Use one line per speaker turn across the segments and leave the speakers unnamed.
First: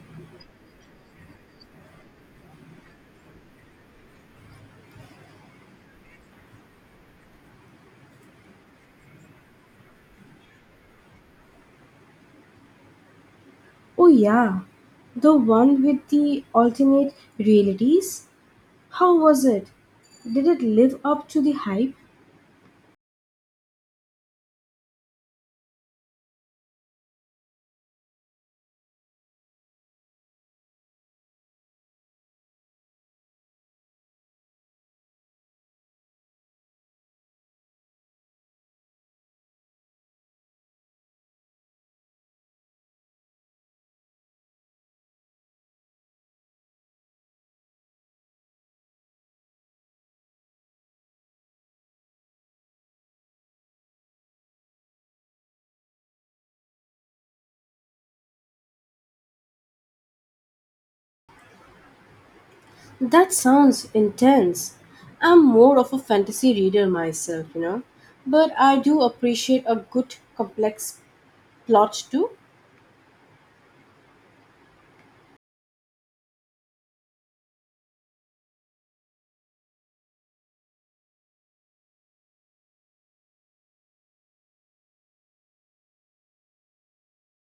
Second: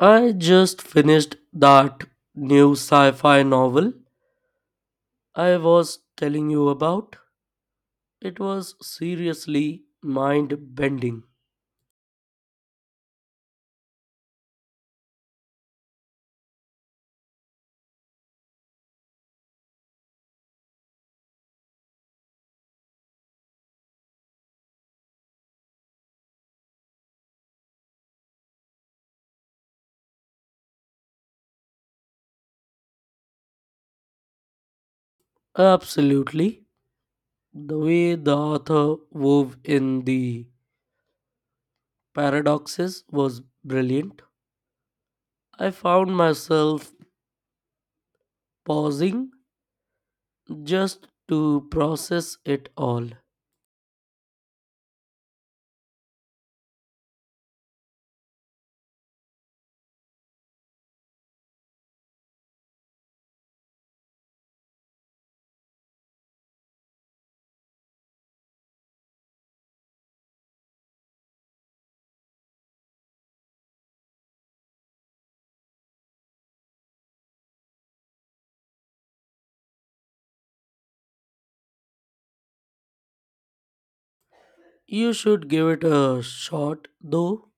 I just finished that new sci fi novel I was telling you about. It was seriously mind bending.
Oh, yeah. The one with the alternate realities? How was it? Did it live up to the hype?
Absolutely. The way the author wove in the paradoxes was brilliant. I found myself pausing just to process it all.
That sounds intense. I'm more of a fantasy reader myself, But I do appreciate a good complex plot too.
You should give it a shot, though.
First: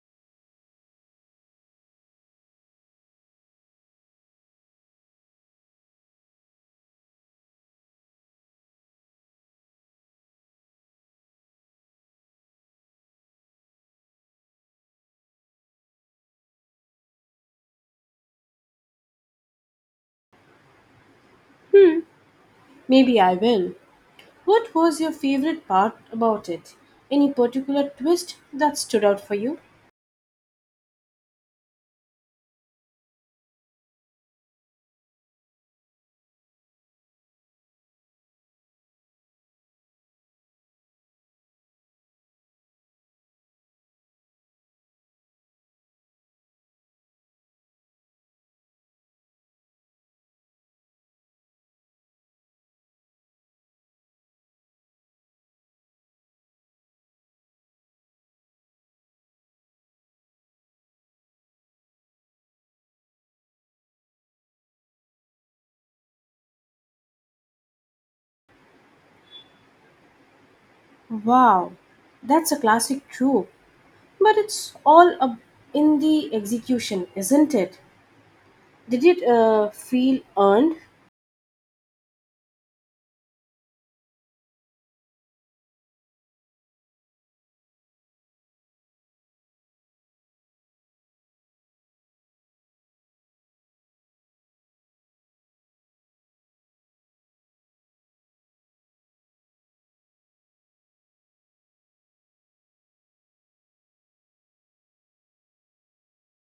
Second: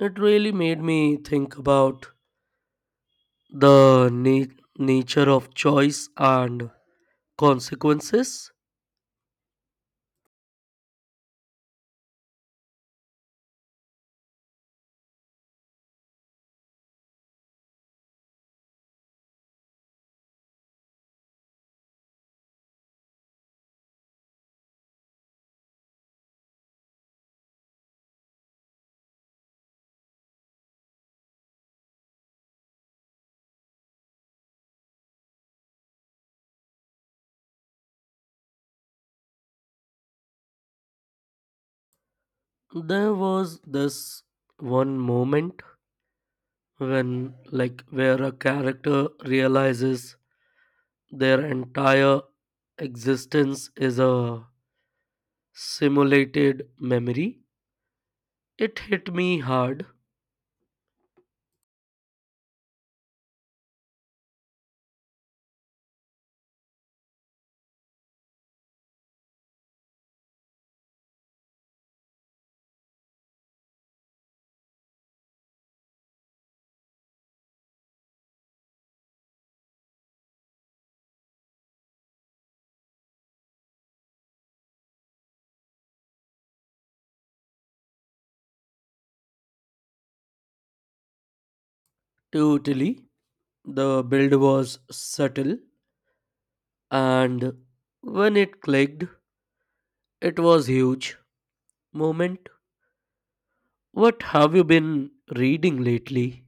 It really made me think about the na- nature of choice and consequences.
Hmm, maybe I will. What was your favorite part about it? Any particular twist that stood out for you?
There was this one moment when like where a character realizes their entire existence is a simulated memory. It hit me hard.
Wow, that's a classic trope. But it's all up in the execution, isn't it? Did it feel earned?
Totally. The build was subtle, and when it clicked, it was huge moment. What have you been reading lately?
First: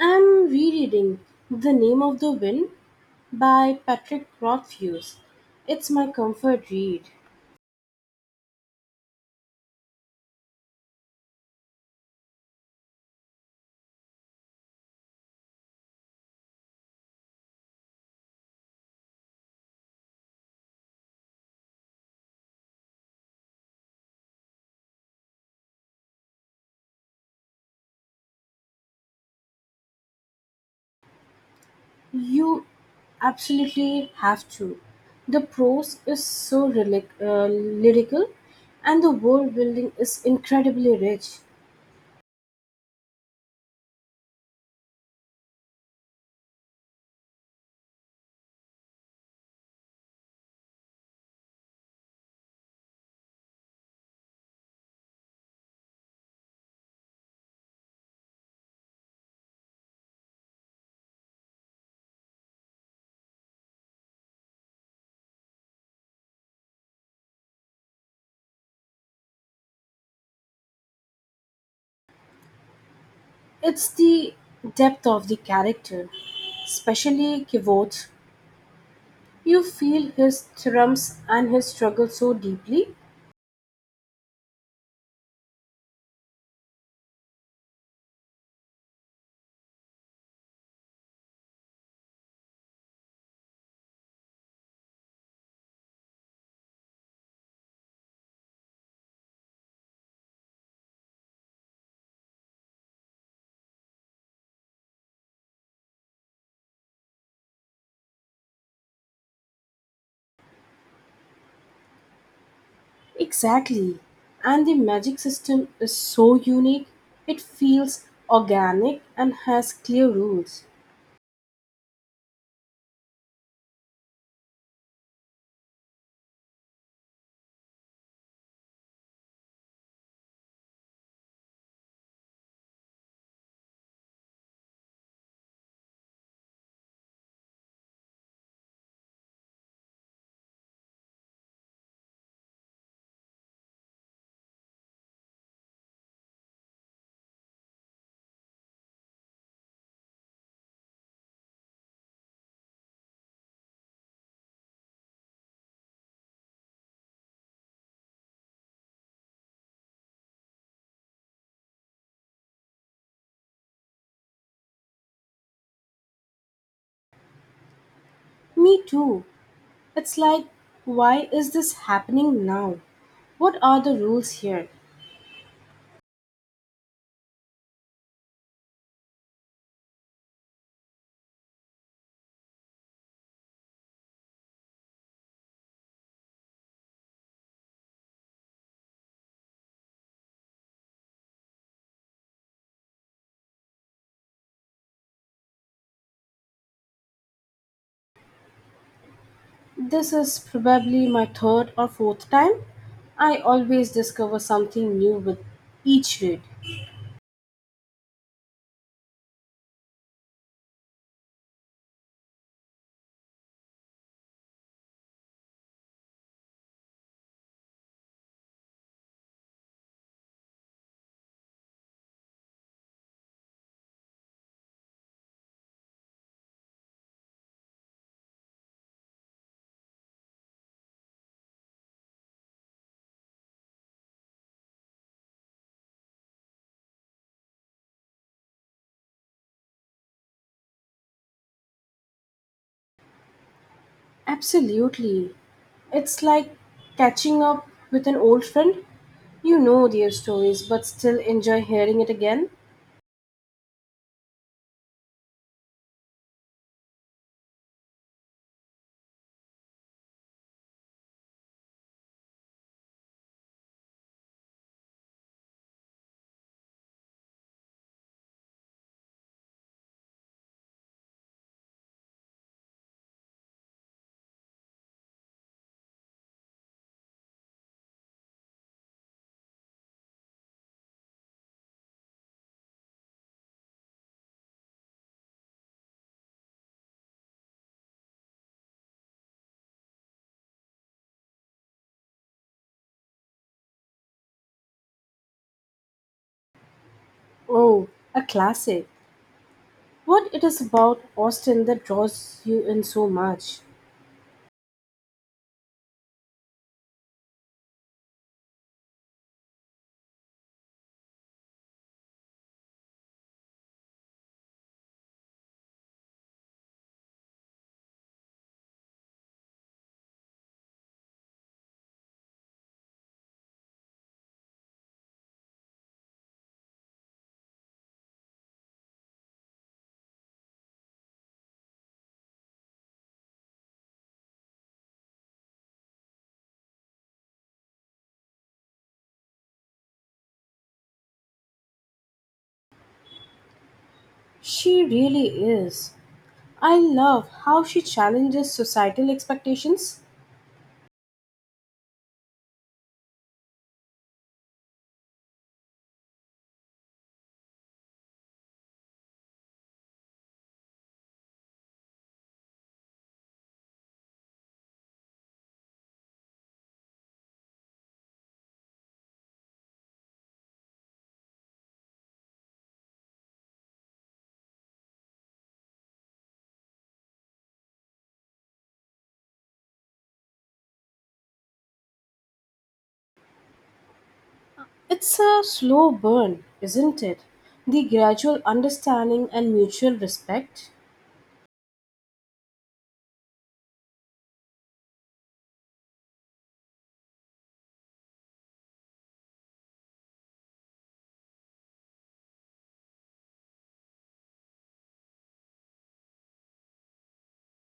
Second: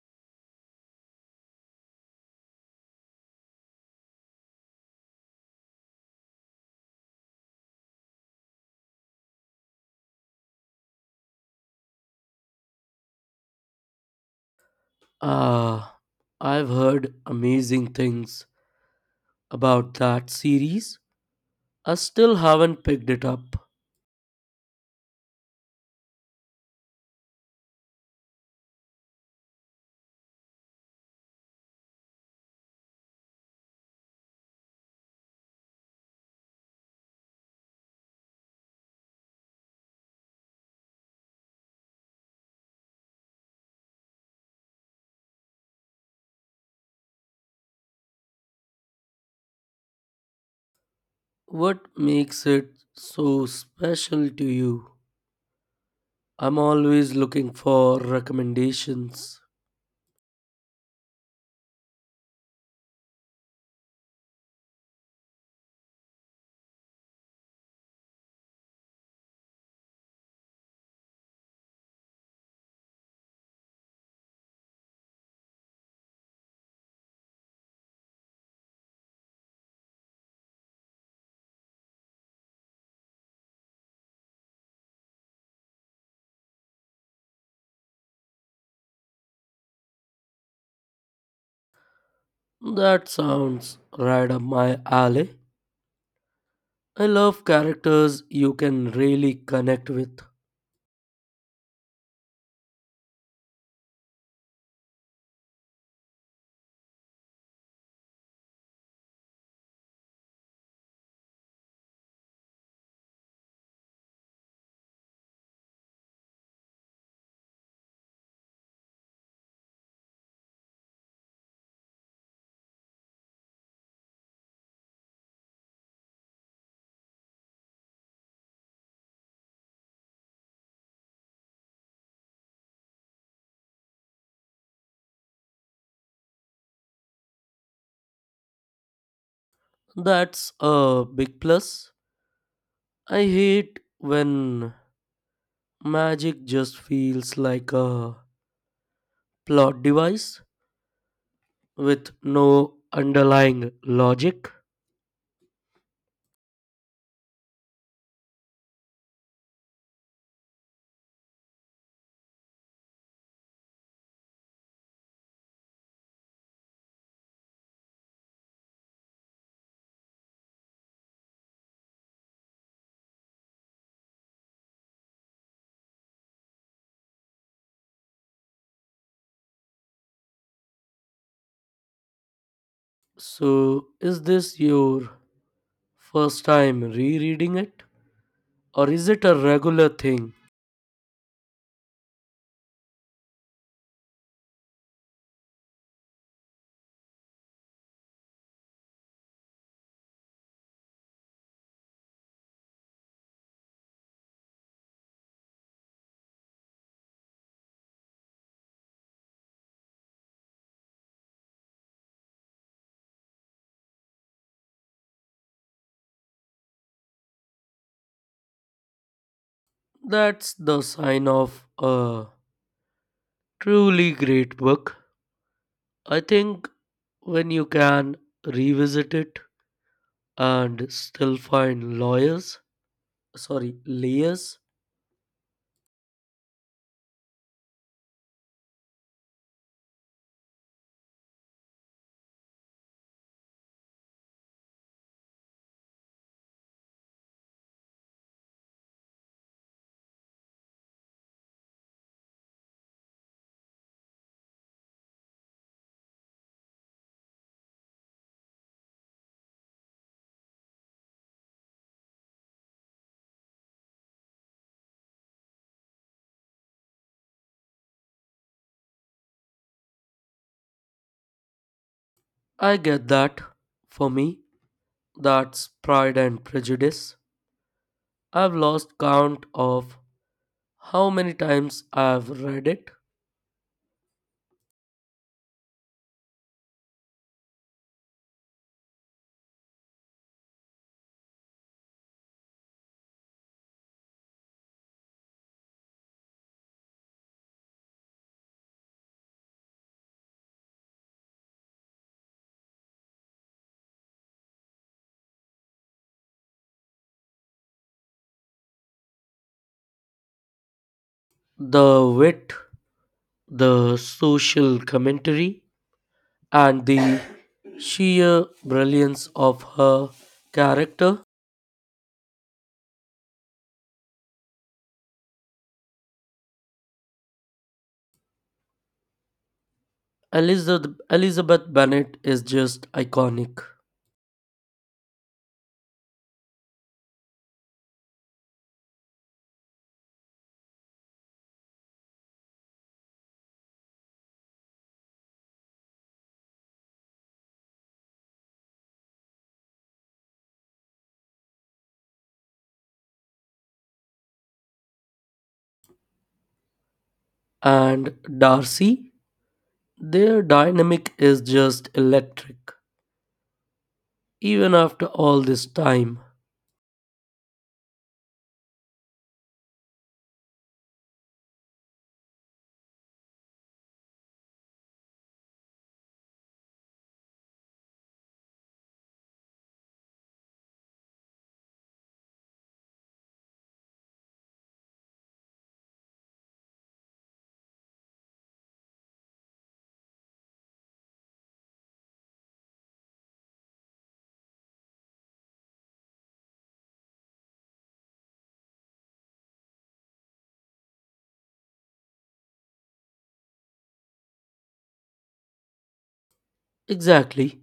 I'm rereading The Name of the Wind by Patrick Rothfuss. It's my comfort read.
Ah, I've heard amazing things about that series. I still haven't picked it up.
You absolutely have to. The prose is so lyrical and the world building is incredibly rich.
What makes it so special to you? I'm always looking for recommendations.
It's the depth of the character, especially Kivot, you feel his thrums and his struggle so deeply.
That sounds right up my alley. I love characters you can really connect with.
Exactly. And the magic system is so unique. It feels organic and has clear rules.
That's a big plus. I hate when magic just feels like a plot device with no underlying logic.
Me too. It's like, why is this happening now? What are the rules here?
So, is this your first time rereading it? Or is it a regular thing?
This is probably my third or fourth time. I always discover something new with each read.
That's the sign of a truly great book. I think when you can revisit it and still find lawyers, sorry, layers,
Absolutely. It's like catching up with an old friend. You know their stories but still enjoy hearing it again.
I get that. For me, that's Pride and Prejudice. I've lost count of how many times I've read it.
Oh, a classic. What it is about Austin that draws you in so much?
The wit, the social commentary, and the sheer brilliance of her character. Elizabeth Bennet is just iconic.
She really is. I love how she challenges societal expectations.
And Darcy, their dynamic is just electric, even after all this time.
It's a slow burn, isn't it? The gradual understanding and mutual respect.
Exactly.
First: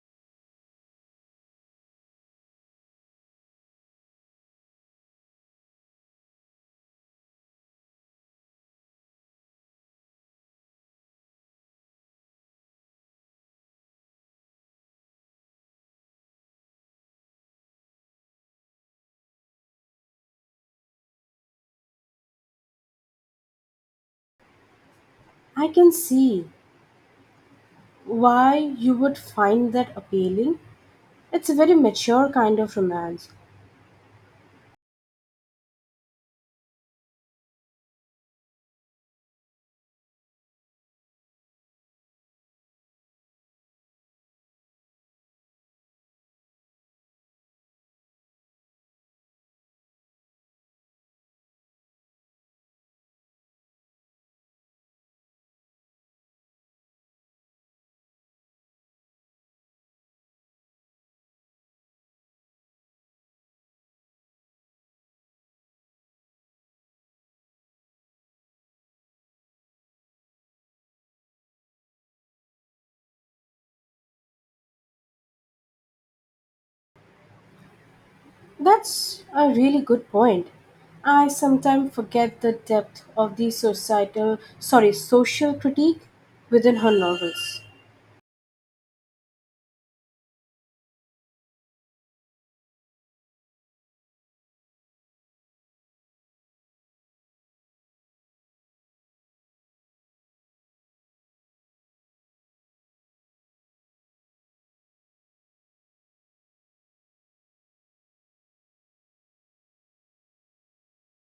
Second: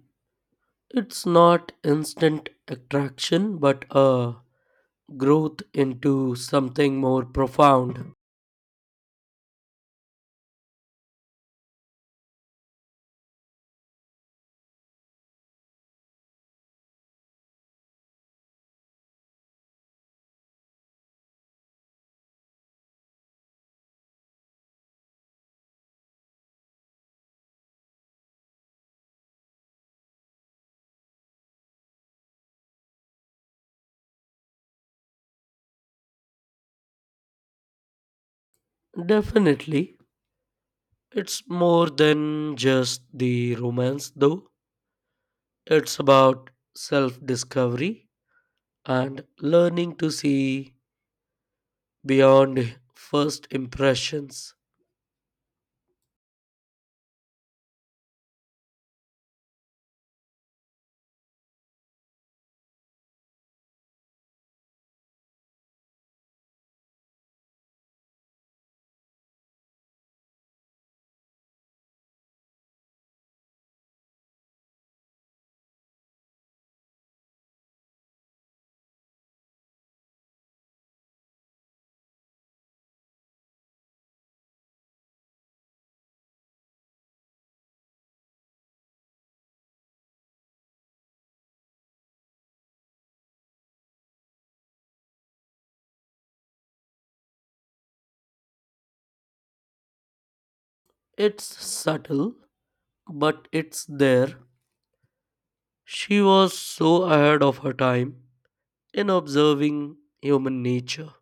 It's not instant attraction, but a growth into something more profound.
I can see why you would find that appealing. It's a very mature kind of romance.
Definitely, it's more than just the romance, though. It's about self discovery and learning to see beyond first impressions.
That's a really good point. I sometimes forget the depth of the social critique within her novels.
It's subtle, but it's there. She was so ahead of her time in observing human nature.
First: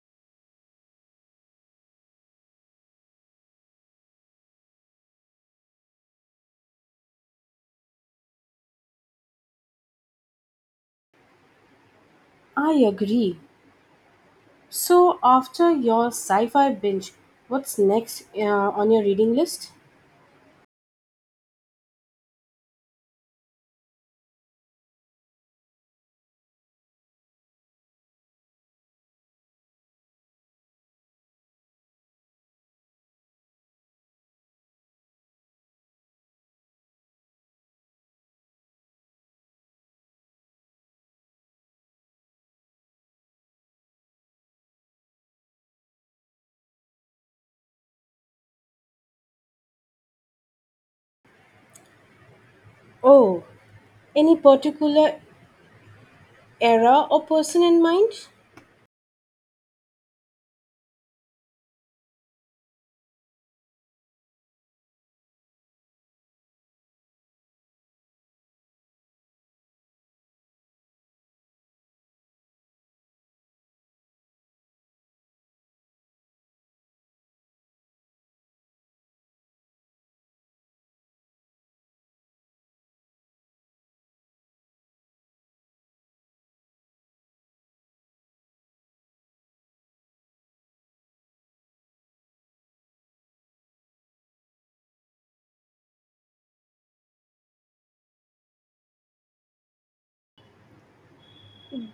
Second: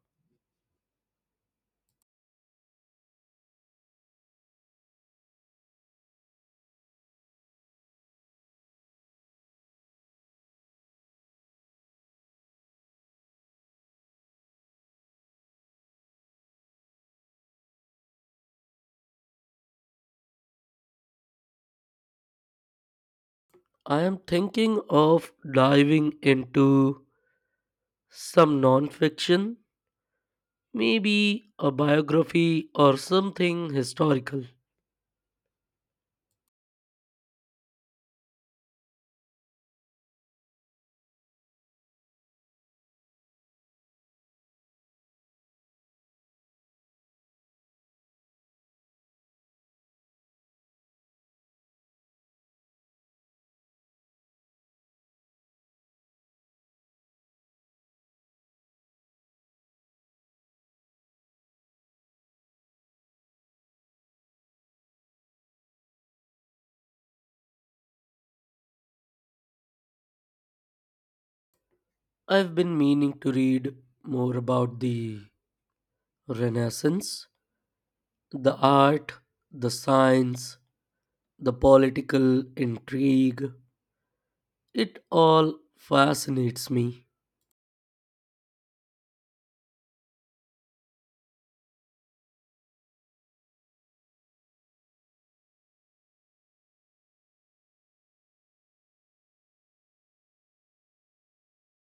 I agree. So, after your sci fi binge, what's next on your reading list?
I am thinking of diving into some non fiction. Maybe a biography or something historical.
Oh, any particular era or person in mind?
I've been meaning to read more about the Renaissance, the art, the science, the political intrigue. It all fascinates me,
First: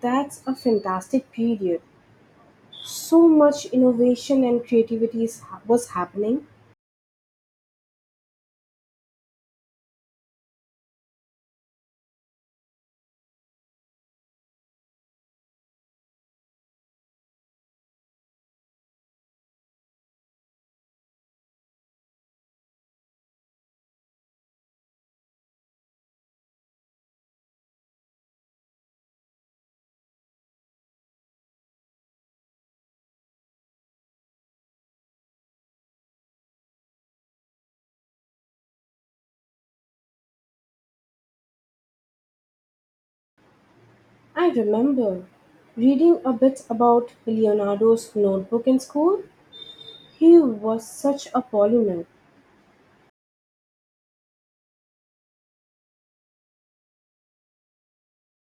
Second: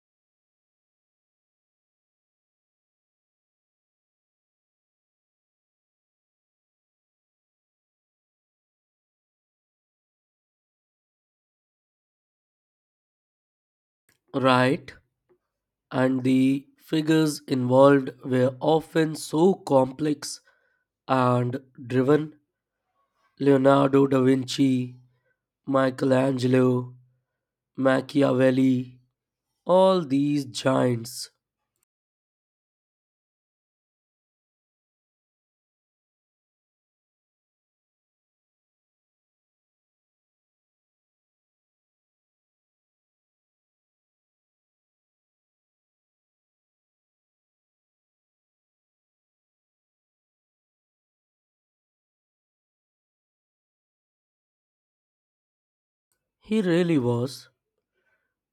That's a fantastic period. So much innovation and was happening.
right? And the figures involved were often so complex and driven. Leonardo da Vinci, Michelangelo, Machiavelli, all these giants.
I remember reading a bit about Leonardo's notebook in school. He was such a polymath.
He really was.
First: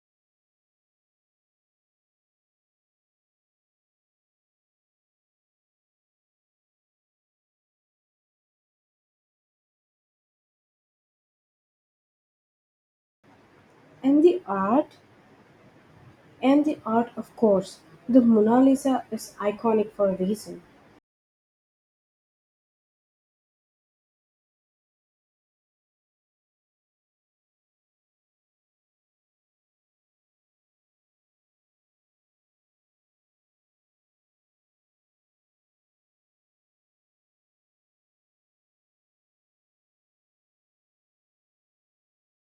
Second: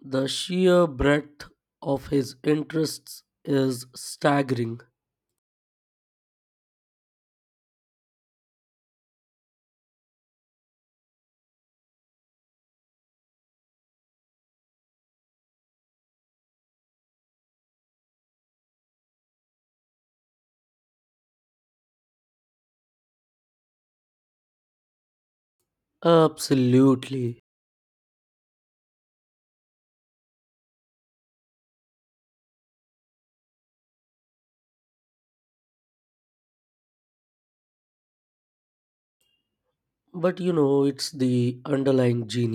The sheer breadth of his interests is staggering.
And the art, and the art, of course. The Mona Lisa is iconic for a reason.
Absolutely. But you know, it's the underlying genius.